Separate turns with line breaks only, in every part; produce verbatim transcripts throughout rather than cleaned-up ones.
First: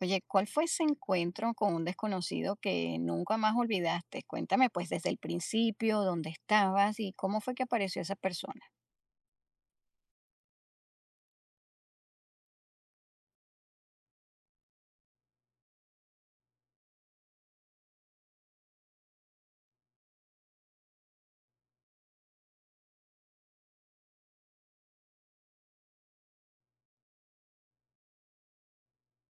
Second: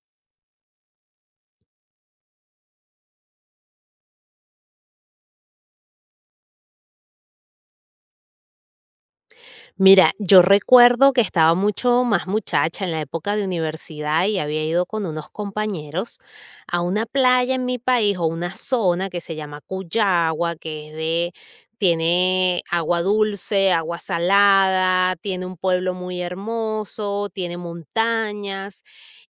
Oye, ¿cuál fue ese encuentro con un desconocido que nunca más olvidaste? Cuéntame pues desde el principio, dónde estabas y cómo fue que apareció esa persona.
Mira, yo recuerdo que estaba mucho más muchacha en la época de universidad y había ido con unos compañeros a una playa en mi país o una zona que se llama Cuyagua, que es de, tiene agua dulce, agua salada, tiene un pueblo muy hermoso, tiene montañas.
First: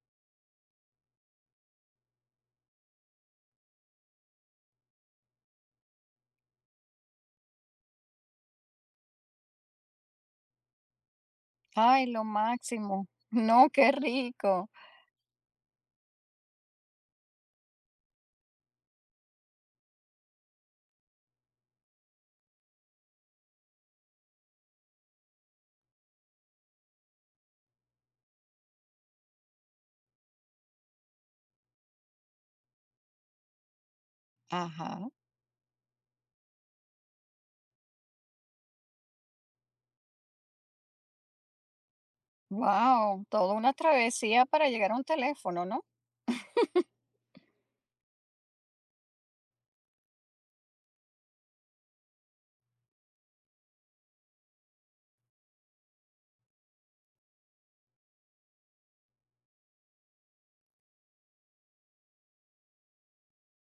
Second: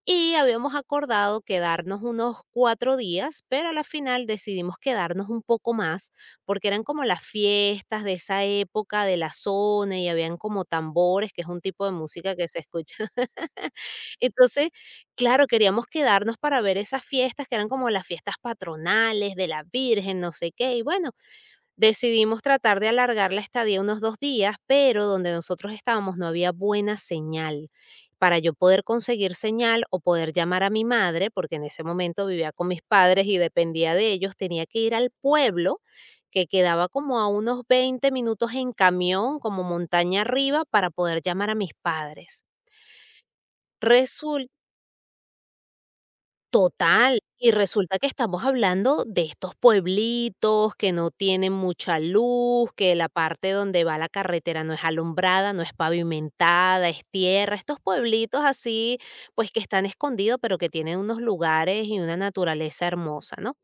Y habíamos acordado quedarnos unos cuatro días, pero a la final decidimos quedarnos un poco más, porque eran como las fiestas de esa época, de la zona, y habían como tambores, que es un tipo de
Ay, lo
música que se escucha.
máximo. No, qué
Entonces,
rico.
claro, queríamos quedarnos para ver esas fiestas, que eran como las fiestas patronales de la Virgen, no sé qué. Y bueno, decidimos tratar de alargar la estadía unos dos días, pero donde nosotros estábamos no había buena señal. Para yo poder conseguir señal o poder llamar a mi madre, porque en ese momento vivía con mis padres y dependía de ellos, tenía que ir al
Ajá.
pueblo que quedaba como a unos veinte minutos en camión, como montaña arriba, para poder llamar a mis padres.
Wow, toda una travesía para llegar a un teléfono, ¿no?
Total, y resulta que estamos hablando de estos pueblitos que no tienen mucha luz, que la parte donde va la carretera no es alumbrada, no es pavimentada, es tierra, estos pueblitos así, pues que están escondidos, pero que tienen unos lugares y una naturaleza hermosa, ¿no?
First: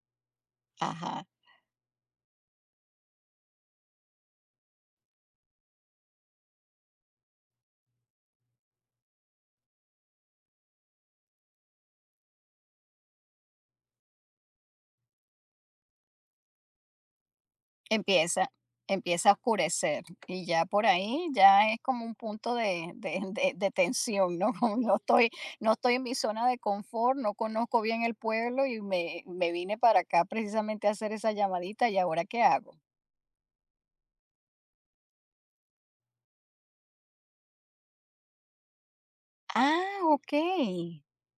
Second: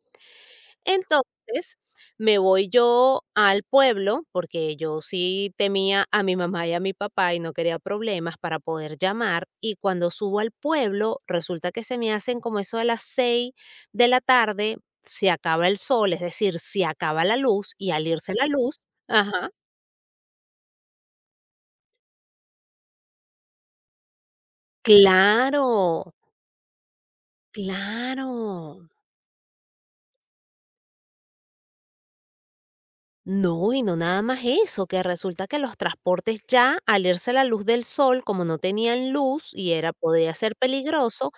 Ajá.
Entonces, me voy yo al pueblo, porque yo sí temía a mi mamá y a mi papá y no quería problemas para poder llamar. Y cuando subo al pueblo, resulta que se me hacen como eso de las seis de la tarde, se acaba el sol, es decir, se acaba la luz y al irse la
Empieza
luz,
empieza a
ajá,
oscurecer, y ya por ahí ya es como un punto de de de de tensión, ¿no? Como no estoy no estoy en
claro,
mi zona de confort, no conozco bien el pueblo, y
claro.
me me vine para acá precisamente a hacer esa llamadita. ¿Y ahora qué hago?
No, y no nada más eso, que resulta que los transportes ya, al irse la luz del sol, como no tenían luz y era
Ah,
podía ser
okey.
peligroso,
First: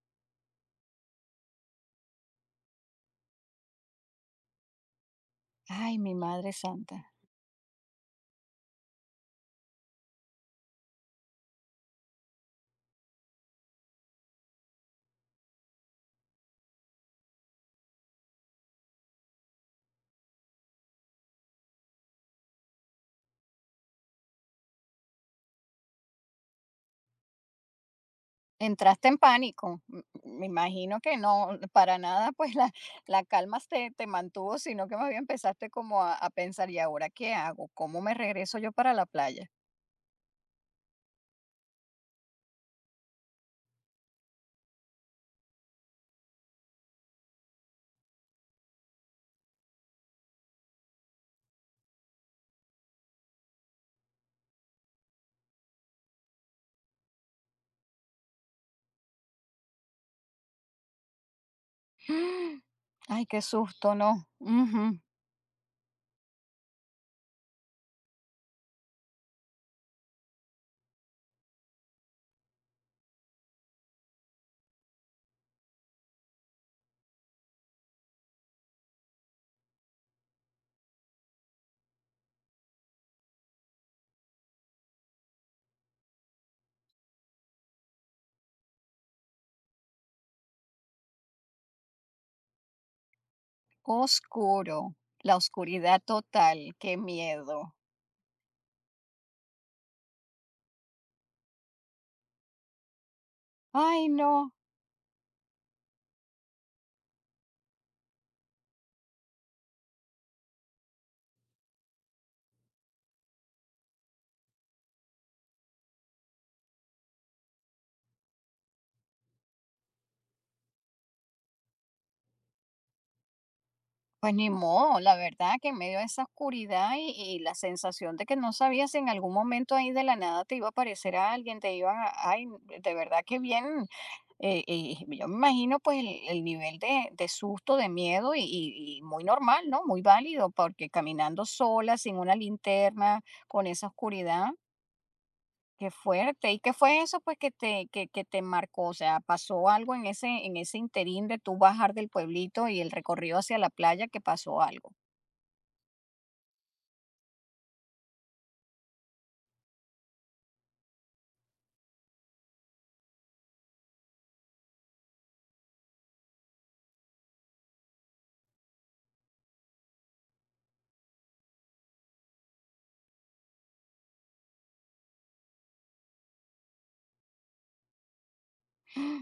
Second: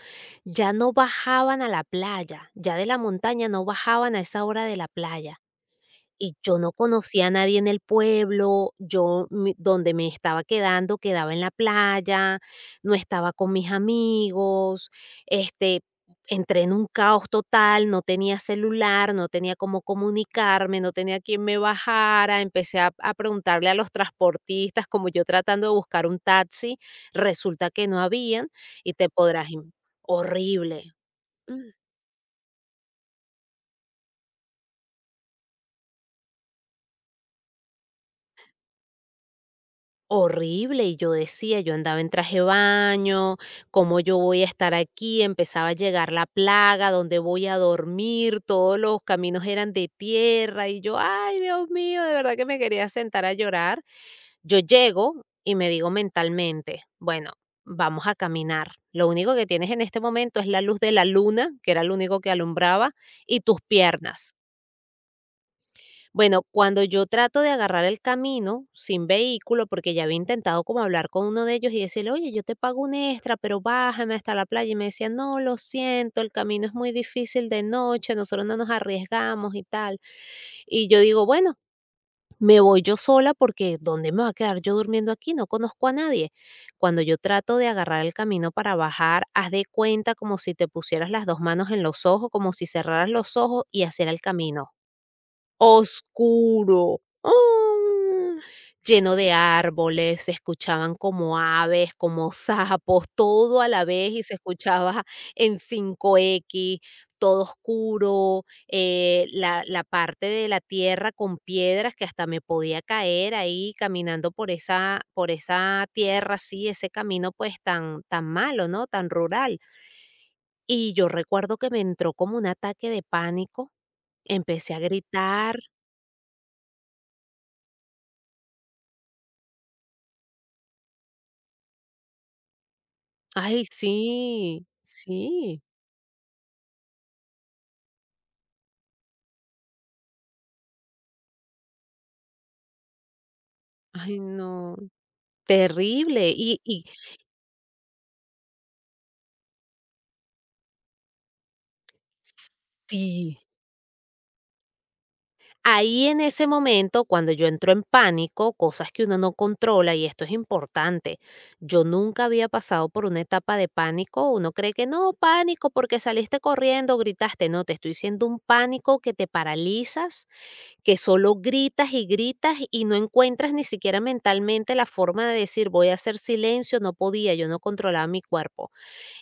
ya no bajaban a la playa, ya de la montaña no bajaban a esa hora de la playa.
Ay, mi
Y
madre
yo no
santa.
conocía a nadie en el pueblo, yo mi donde me estaba quedando, quedaba en la playa, no estaba con mis amigos, este, entré en un caos total, no tenía celular, no tenía cómo comunicarme, no tenía quien me bajara, empecé a a preguntarle a los transportistas, como yo tratando de buscar un taxi, resulta que no habían, y te
Entraste en
podrás im,
pánico. M Me
horrible.
imagino que no, para nada, pues, la la calma te te mantuvo, sino que más bien empezaste como a a pensar, ¿y ahora qué hago? ¿Cómo me regreso yo para la playa?
Horrible, y yo decía, yo andaba en traje de baño, ¿cómo yo voy a estar aquí? Empezaba a llegar la plaga, ¿dónde voy a dormir? Todos los caminos eran de tierra y yo, ay, Dios mío, de verdad que me quería sentar a llorar. Yo llego y me digo mentalmente, bueno, vamos a caminar. Lo único que tienes en este momento es la luz de la luna, que era lo único que
¡Ah!
alumbraba,
Ay,
y
qué
tus
susto, ¿no?
piernas.
Ujú.
Bueno, cuando yo trato de agarrar el camino sin vehículo, porque ya había intentado como hablar con uno de ellos y decirle, oye, yo te pago un extra, pero bájame hasta la playa. Y me decía, no, lo siento, el camino es muy difícil de noche, nosotros no nos arriesgamos y tal. Y yo digo, bueno, me voy yo sola porque ¿dónde me voy a quedar yo durmiendo aquí? No conozco a nadie. Cuando yo trato de agarrar el camino para bajar, haz de cuenta como si te pusieras las dos manos en los ojos, como si cerraras los ojos y hacer el camino
Oscuro, la oscuridad total, qué
oscuro,
miedo.
¡ah! Lleno de árboles, se escuchaban como aves, como sapos, todo a la
Ay,
vez y se
no.
escuchaba en cinco equis, todo oscuro, eh, la la parte de la tierra con piedras que hasta me podía caer ahí caminando por esa por esa tierra así, ese camino, pues, tan tan malo, ¿no?, tan rural. Y yo recuerdo que me entró como un ataque de pánico,
Pues ni
empecé a
modo, la verdad
gritar,
que en medio de esa oscuridad y, y la sensación de que no sabías si en algún momento ahí de la nada te iba a aparecer a alguien, te iban a… Ay, de verdad que
ay,
bien. Eh,
sí,
eh, yo me
sí.
imagino pues el, el nivel de, de susto, de miedo, y, y y muy normal, ¿no? Muy válido, porque caminando sola, sin una linterna, con esa
Ay,
oscuridad.
no,
Qué
terrible.
fuerte.
Y
¿Y qué
y
fue eso, pues, que te que que te marcó? O sea, ¿pasó algo en ese en ese interín de tú bajar del pueblito y el recorrido
sí,
hacia la playa, que pasó algo?
ahí en ese momento, cuando yo entro en pánico, cosas que uno no controla, y esto es importante, yo nunca había pasado por una etapa de pánico. Uno cree que no, pánico porque saliste corriendo, gritaste. No, te estoy diciendo un pánico que te paralizas, que solo gritas y gritas y no encuentras ni siquiera mentalmente la forma de decir voy a hacer silencio, no podía, yo no controlaba mi cuerpo.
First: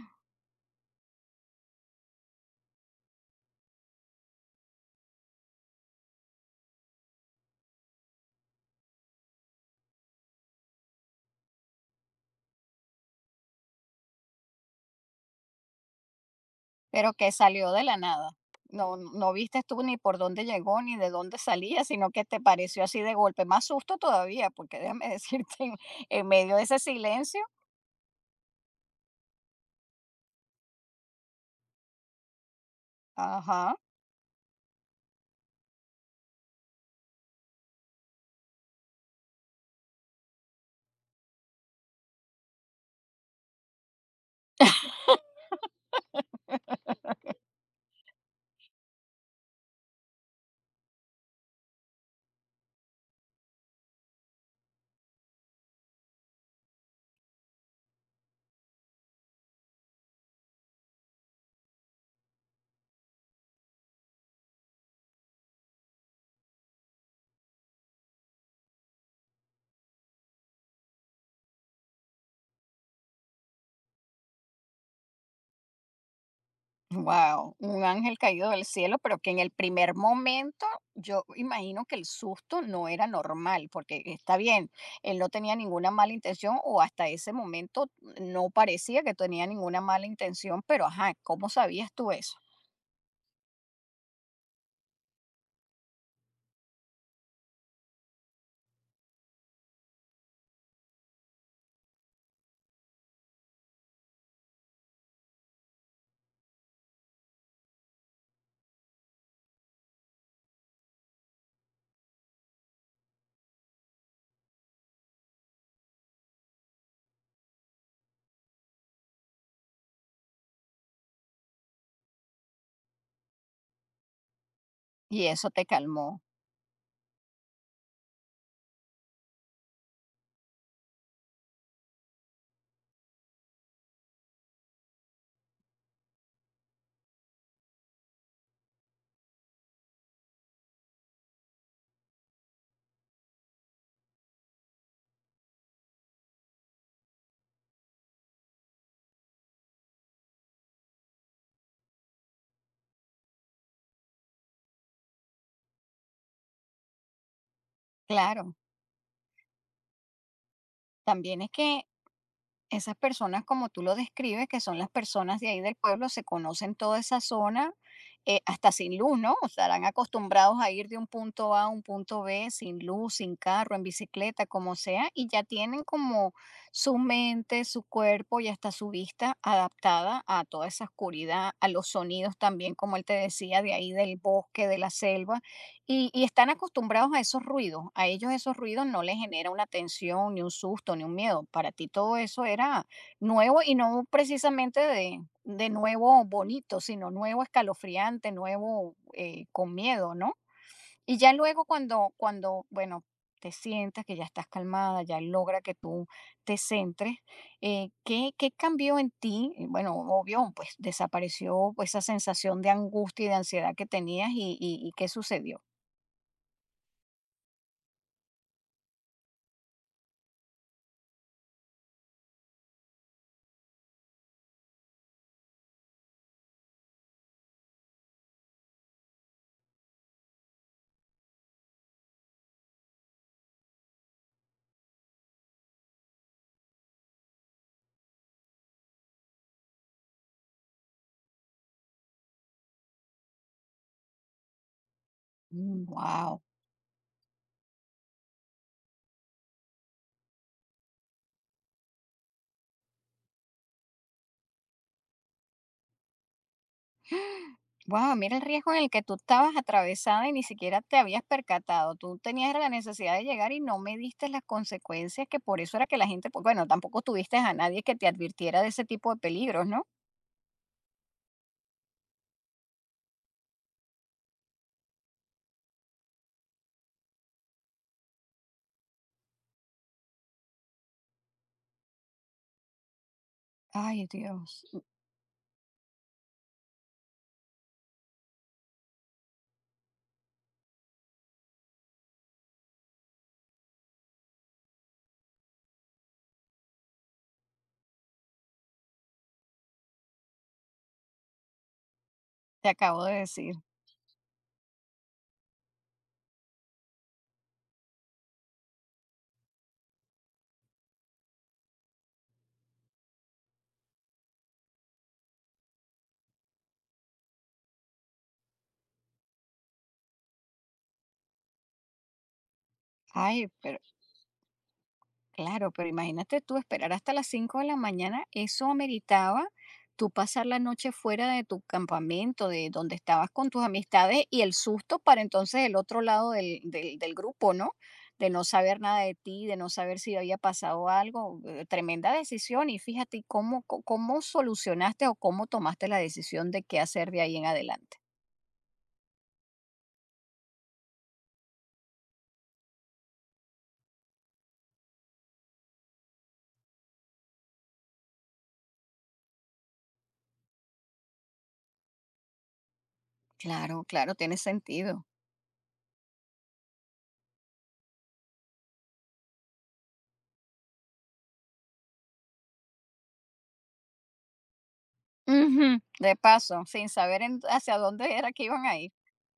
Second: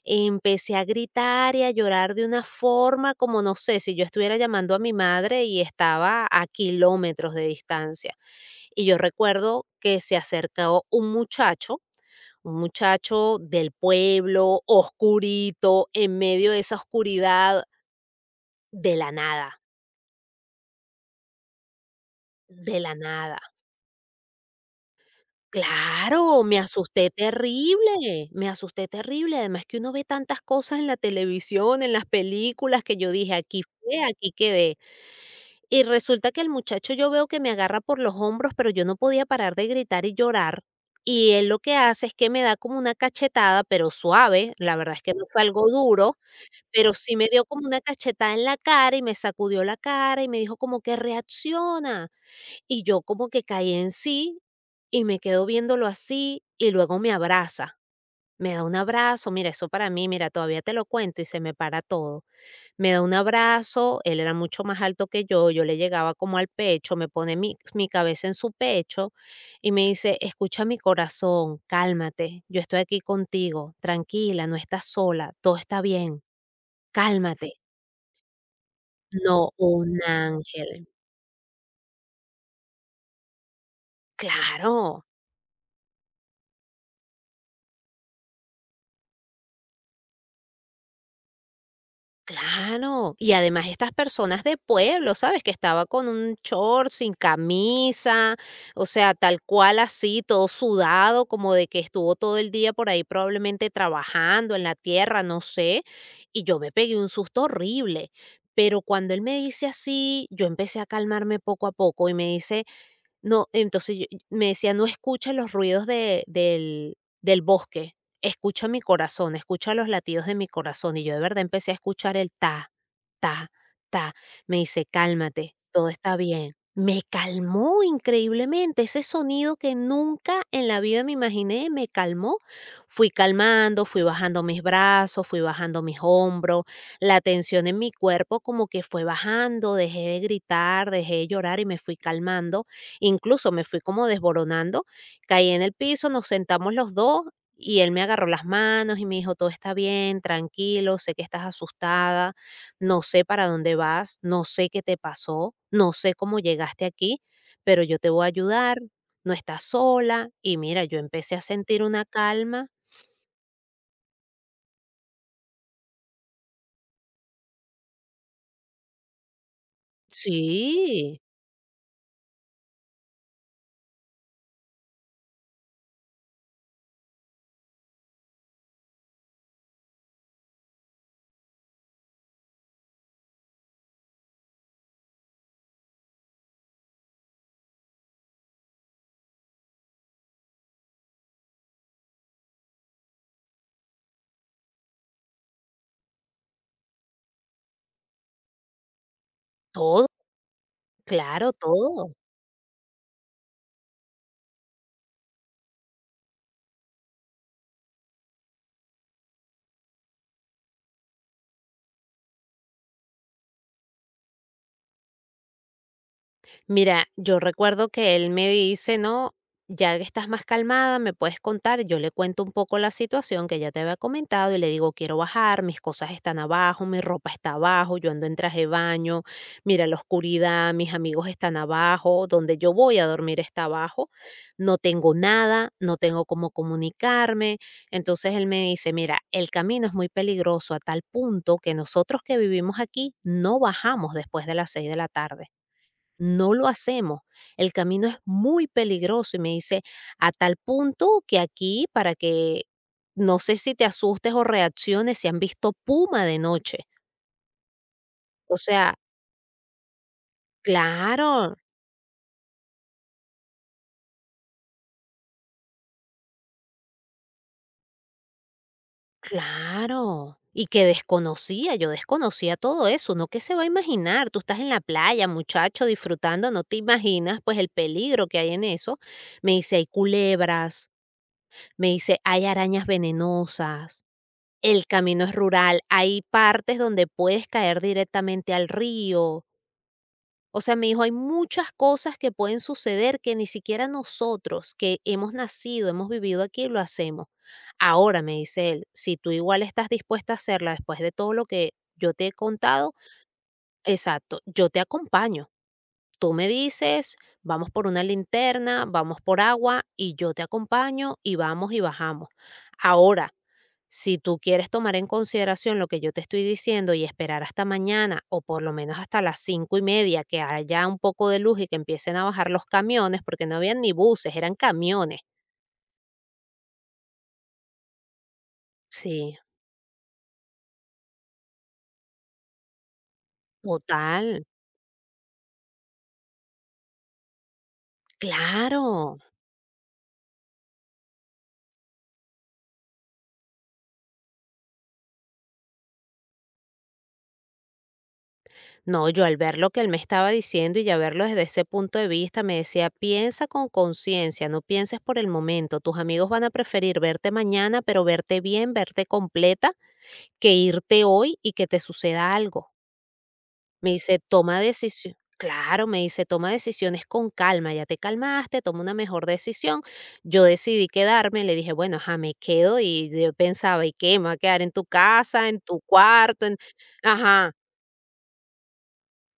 Empecé a gritar y a llorar de una forma como, no sé, si yo estuviera llamando a mi madre y estaba a kilómetros de distancia. Y yo recuerdo que se acercó un muchacho, un muchacho del pueblo, oscurito, en medio de esa
Pero que
oscuridad,
salió de la nada.
de
No,
la
no
nada,
viste tú ni por dónde llegó, ni de dónde salía, sino que te
de
pareció
la
así de
nada.
golpe. Más susto todavía, porque déjame decirte, en en
Claro,
medio
me
de ese
asusté
silencio.
terrible, me asusté terrible. Además que uno ve tantas cosas en la televisión, en las películas, que yo dije, aquí
Ajá.
fue, aquí quedé. Y resulta que el muchacho yo veo que me agarra por los hombros, pero yo no podía parar de gritar y llorar. Y él lo que hace es que me da como una cachetada, pero suave, la verdad es que no fue algo duro. Pero sí me dio como una cachetada en la cara y me sacudió la cara y me dijo como que: "Reacciona". Y yo como que caí en sí y me quedo viéndolo así, y luego me abraza, me da un abrazo, mira, eso para mí, mira, todavía te lo cuento y se me para todo. Me da un abrazo, él era mucho más alto que yo, yo le llegaba como al pecho, me pone mi, mi cabeza en su pecho y me dice, escucha mi corazón, cálmate, yo estoy aquí contigo, tranquila, no estás sola, todo está bien, cálmate.
Wow, un ángel caído del cielo, pero que
No,
en el primer
un
momento
ángel,
yo imagino que el susto no era normal, porque está bien,
claro.
él no tenía ninguna mala intención, o hasta ese momento no parecía que tenía ninguna mala intención, pero ajá, ¿cómo sabías tú eso?
Claro, y además estas personas de pueblo, ¿sabes? Que estaba con un short, sin camisa, o sea, tal cual así, todo sudado, como de que estuvo todo el día por ahí probablemente trabajando en la tierra, no sé, y yo me pegué un susto horrible. Pero cuando él me dice así, yo empecé a calmarme poco a poco y me dice, no, entonces yo- me decía, no escuches los ruidos de- del, del bosque. Escucho mi corazón, escucho los latidos de mi corazón, y yo de verdad empecé a escuchar el ta, ta, ta. Me dice:
Y eso
"Cálmate,
te
todo está
calmó.
bien". Me calmó increíblemente, ese sonido que nunca en la vida me imaginé, me calmó. Fui calmando, fui bajando mis brazos, fui bajando mis hombros, la tensión en mi cuerpo como que fue bajando, dejé de gritar, dejé de llorar y me fui calmando. Incluso me fui como desboronando, caí en el piso, nos sentamos los dos. Y él me agarró las manos y me dijo, todo está bien, tranquilo, sé que estás asustada, no sé para dónde vas, no sé qué te pasó, no sé cómo llegaste aquí, pero yo te voy a
Claro,
ayudar, no estás sola. Y mira, yo empecé a
también es
sentir
que
una calma.
esas personas, como tú lo describes, que son las personas de ahí del pueblo, se conocen toda esa zona, eh, hasta sin luz, ¿no? Estarán acostumbrados a ir de un
Sí,
punto A a un punto B, sin luz, sin carro, en bicicleta, como sea, y ya tienen como su mente, su cuerpo y hasta su vista adaptada a toda esa oscuridad, a los sonidos también, como él te decía, de ahí del bosque, de la selva. Y y están acostumbrados a esos ruidos, a ellos esos ruidos no les genera una tensión, ni un susto, ni un miedo. Para ti todo eso era nuevo, y no precisamente de de nuevo bonito, sino nuevo escalofriante, nuevo, eh, con
todo,
miedo, ¿no? Y ya
claro,
luego
todo.
cuando cuando, bueno, te sientas, que ya estás calmada, ya logra que tú te centres, eh, ¿qué qué cambió en ti? Y bueno, obvio, pues, desapareció pues, esa sensación de angustia y de ansiedad que tenías, ¿y y y qué sucedió?
Mira, yo recuerdo que él me dice, no, ya que estás más calmada, me puedes contar. Yo le cuento un poco la situación que ya te había comentado y le digo, quiero bajar, mis cosas están abajo, mi ropa está abajo, yo ando en traje de baño, mira la oscuridad, mis amigos están abajo, donde yo voy a dormir está abajo, no tengo nada, no tengo cómo comunicarme. Entonces él me dice, mira, el camino es muy peligroso a tal punto que nosotros que vivimos aquí no bajamos después de las seis de la tarde,
Wow.
no lo hacemos. El camino es muy peligroso y me dice, a tal punto que aquí, para que no sé si te asustes o reacciones, si han visto puma de noche.
Wow, mira el
O
riesgo en el
sea,
que tú estabas atravesada y ni siquiera te habías
claro,
percatado. Tú tenías la necesidad de llegar y no mediste las consecuencias, que por eso era que la gente, pues, bueno, tampoco tuviste a nadie que te advirtiera de ese tipo de peligros, ¿no?
claro. Y que desconocía, yo desconocía todo eso, ¿no? ¿Qué se va a imaginar? Tú estás en la playa, muchacho, disfrutando, no te imaginas pues el peligro que hay en eso. Me dice, hay culebras, me dice, hay arañas venenosas,
Ay, Dios,
el camino es rural, hay partes donde puedes caer directamente al río. O sea, me dijo, hay muchas cosas que pueden suceder que ni siquiera nosotros que hemos nacido, hemos vivido aquí, lo hacemos. Ahora, me dice él, si tú igual estás dispuesta a hacerla después de todo lo que yo te he
te
contado,
acabo de decir.
exacto, yo te acompaño. Tú me dices, vamos por una linterna, vamos por agua y yo te acompaño y vamos y bajamos. Ahora, si tú quieres tomar en consideración lo que yo te estoy diciendo y esperar hasta mañana o por lo menos hasta las cinco y media que haya un poco de luz y que empiecen a bajar los camiones,
Ay,
porque no
pero
habían ni buses, eran camiones.
claro, pero imagínate tú esperar hasta las cinco de la mañana, eso
Sí,
ameritaba tú pasar la noche fuera de tu campamento, de donde estabas con tus amistades, y
total,
el susto para entonces el otro lado del, del- del grupo, ¿no? De no saber nada de
claro.
ti, de no saber si había pasado algo, eh, tremenda decisión. Y fíjate cómo, co- cómo solucionaste o cómo tomaste la decisión de qué hacer de ahí en adelante.
No, yo al ver lo que él me estaba diciendo y ya verlo desde ese punto de vista, me decía, piensa con conciencia, no pienses por el momento. Tus amigos van a preferir verte mañana, pero verte bien, verte completa, que irte hoy y que te suceda algo.
Claro,
Me
claro,
dice:
tiene
"Toma
sentido.
decisi", claro, me dice: "Toma decisiones con calma, ya te calmaste, toma una mejor decisión". Yo decidí quedarme, le dije: "Bueno, ajá, me quedo", y yo pensaba: "¿Y qué? ¿Me va a quedar en tu casa, en
Ujú.
tu
De
cuarto, en?".
paso, sin saber en-
Ajá.
hacia dónde era que iban a ir.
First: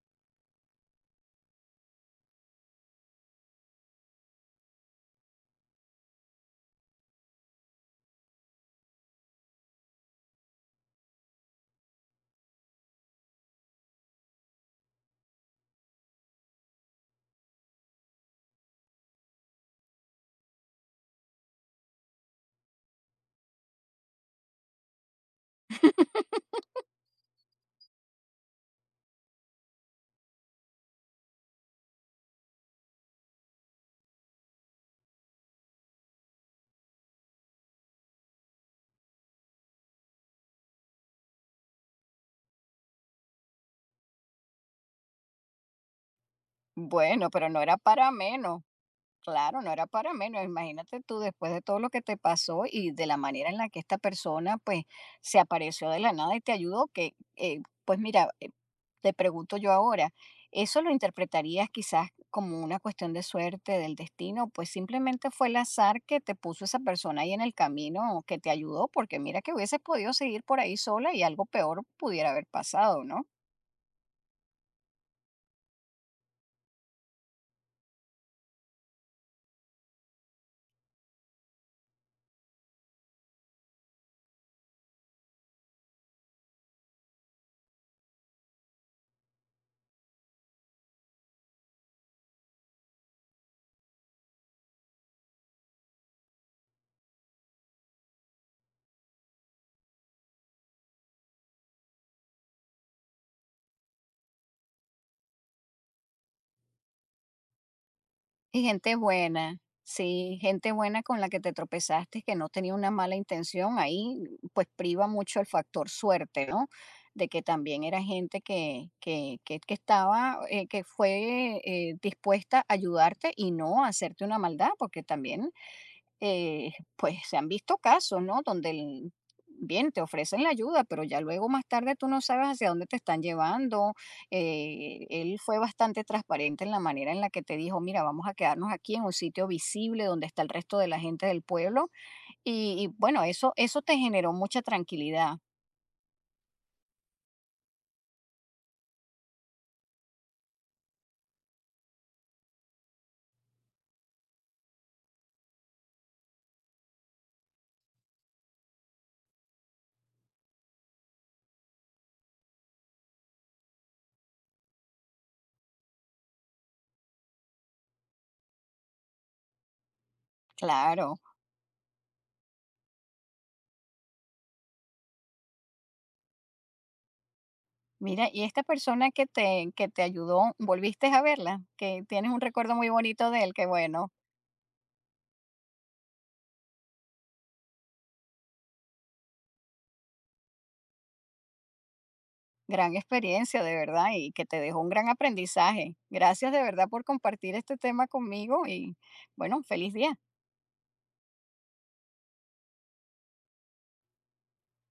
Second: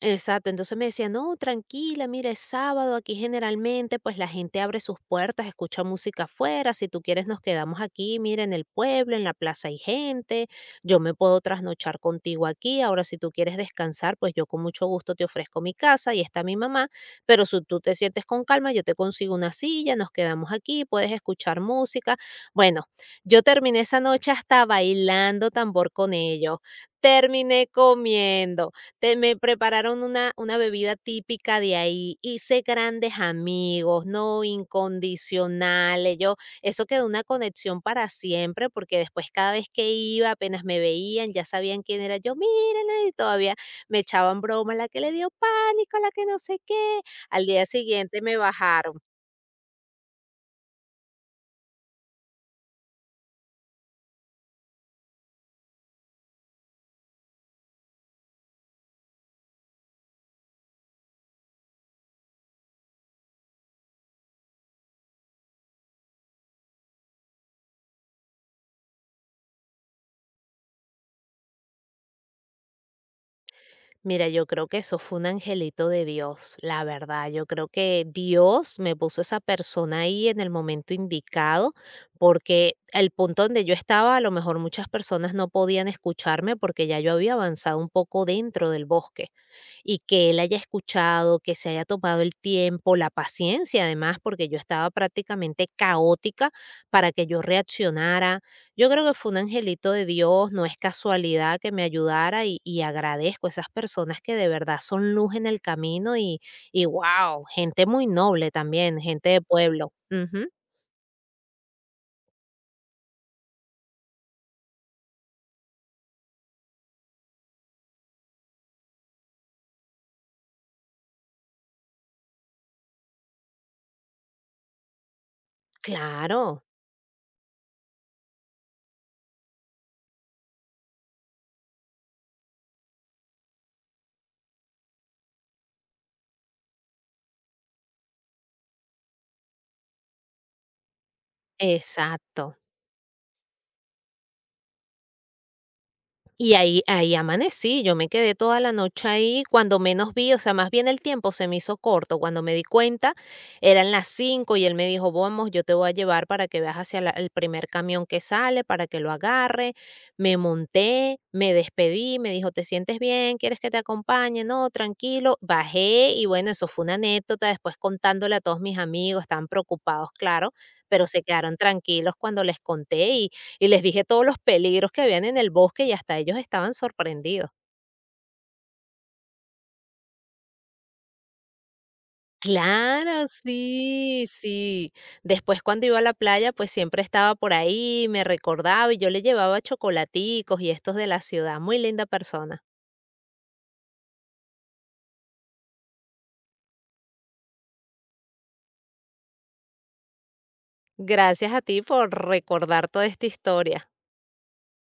Exacto, entonces me decía, no, tranquila, mira, es sábado, aquí generalmente pues la gente abre sus puertas, escucha música afuera, si tú quieres nos quedamos aquí, mira, en el pueblo, en la plaza hay gente, yo me puedo trasnochar contigo aquí, ahora si tú quieres descansar, pues yo con mucho gusto te ofrezco mi casa y está mi mamá, pero si tú te sientes con calma, yo te consigo una silla, nos quedamos aquí, puedes escuchar música. Bueno, yo terminé esa noche hasta bailando tambor con ellos, terminé comiendo. Te me prepararon una una bebida típica de ahí, hice grandes amigos, ¿no? Incondicionales, yo eso quedó una conexión para siempre, porque después cada vez que iba, apenas me veían, ya sabían quién era yo, mírala, y todavía me echaban broma, la que le dio pánico, la que no sé qué.
Bueno,
Al
pero no
día
era para
siguiente me
menos.
bajaron.
Claro, no era para menos. Imagínate tú, después de todo lo que te pasó y de la manera en la que esta persona, pues, se apareció de la nada y te ayudó, que, eh, pues mira, eh, te pregunto yo ahora, ¿eso lo interpretarías quizás como una cuestión de suerte, del destino? Pues simplemente fue el azar que te puso esa persona ahí en el camino, que te ayudó, porque mira que hubieses podido seguir por ahí sola y algo peor pudiera haber pasado, ¿no?
Mira, yo creo que eso fue un angelito de Dios, la verdad. Yo creo que Dios me puso esa persona ahí en el momento indicado, porque el punto donde yo estaba, a lo mejor muchas personas no podían escucharme porque ya yo había avanzado un poco dentro del bosque y que él haya escuchado, que se haya tomado el tiempo, la paciencia además, porque yo estaba prácticamente caótica para que yo reaccionara. Yo creo que fue un angelito de Dios, no es casualidad que me ayudara y, y agradezco a esas personas que de verdad son luz en el camino y, y wow, gente muy noble
Y gente
también, gente de
buena,
pueblo.
sí,
Ujú,
gente buena con la que te tropezaste, que no tenía una mala intención, ahí pues priva mucho el factor suerte, ¿no? De que también era gente que, que, que, que estaba, eh, que fue, eh, dispuesta a ayudarte y no a hacerte una maldad, porque también
claro,
eh, pues se han visto casos, ¿no? Donde el- bien te ofrecen la ayuda, pero ya luego más tarde tú no sabes hacia dónde te están llevando. Eh, él fue bastante transparente en la manera en la que te dijo, mira, vamos a quedarnos aquí en un sitio visible donde está el resto de la gente del pueblo.
exacto.
Y, y bueno, eso, eso te generó mucha tranquilidad,
Y ahí ahí amanecí, yo me quedé toda la noche ahí, cuando menos vi, o sea, más bien el tiempo se me hizo corto, cuando me di cuenta eran las cinco y él me dijo, vamos, yo te voy a llevar para que veas hacia la- el primer camión que sale, para que lo agarre. Me monté, me despedí, me dijo, ¿te sientes bien? ¿Quieres que te acompañe? No, tranquilo. Bajé y bueno, eso fue una anécdota, después contándole a todos mis amigos, estaban preocupados, claro, pero
claro.
se quedaron tranquilos cuando les conté y les dije todos los peligros que habían en el bosque y hasta ellos estaban sorprendidos.
Mira, y esta persona que te, que te ayudó, ¿volviste a verla? Que tienes un recuerdo muy
Claro,
bonito de él, que bueno.
sí, sí. Después cuando iba a la playa, pues siempre estaba por ahí, me recordaba y yo le llevaba chocolaticos y estos de la ciudad. Muy linda persona.
Gran experiencia, de verdad, y que te dejó un gran aprendizaje. Gracias de verdad por compartir este tema conmigo y bueno, feliz día.
Gracias a ti por recordar toda esta historia.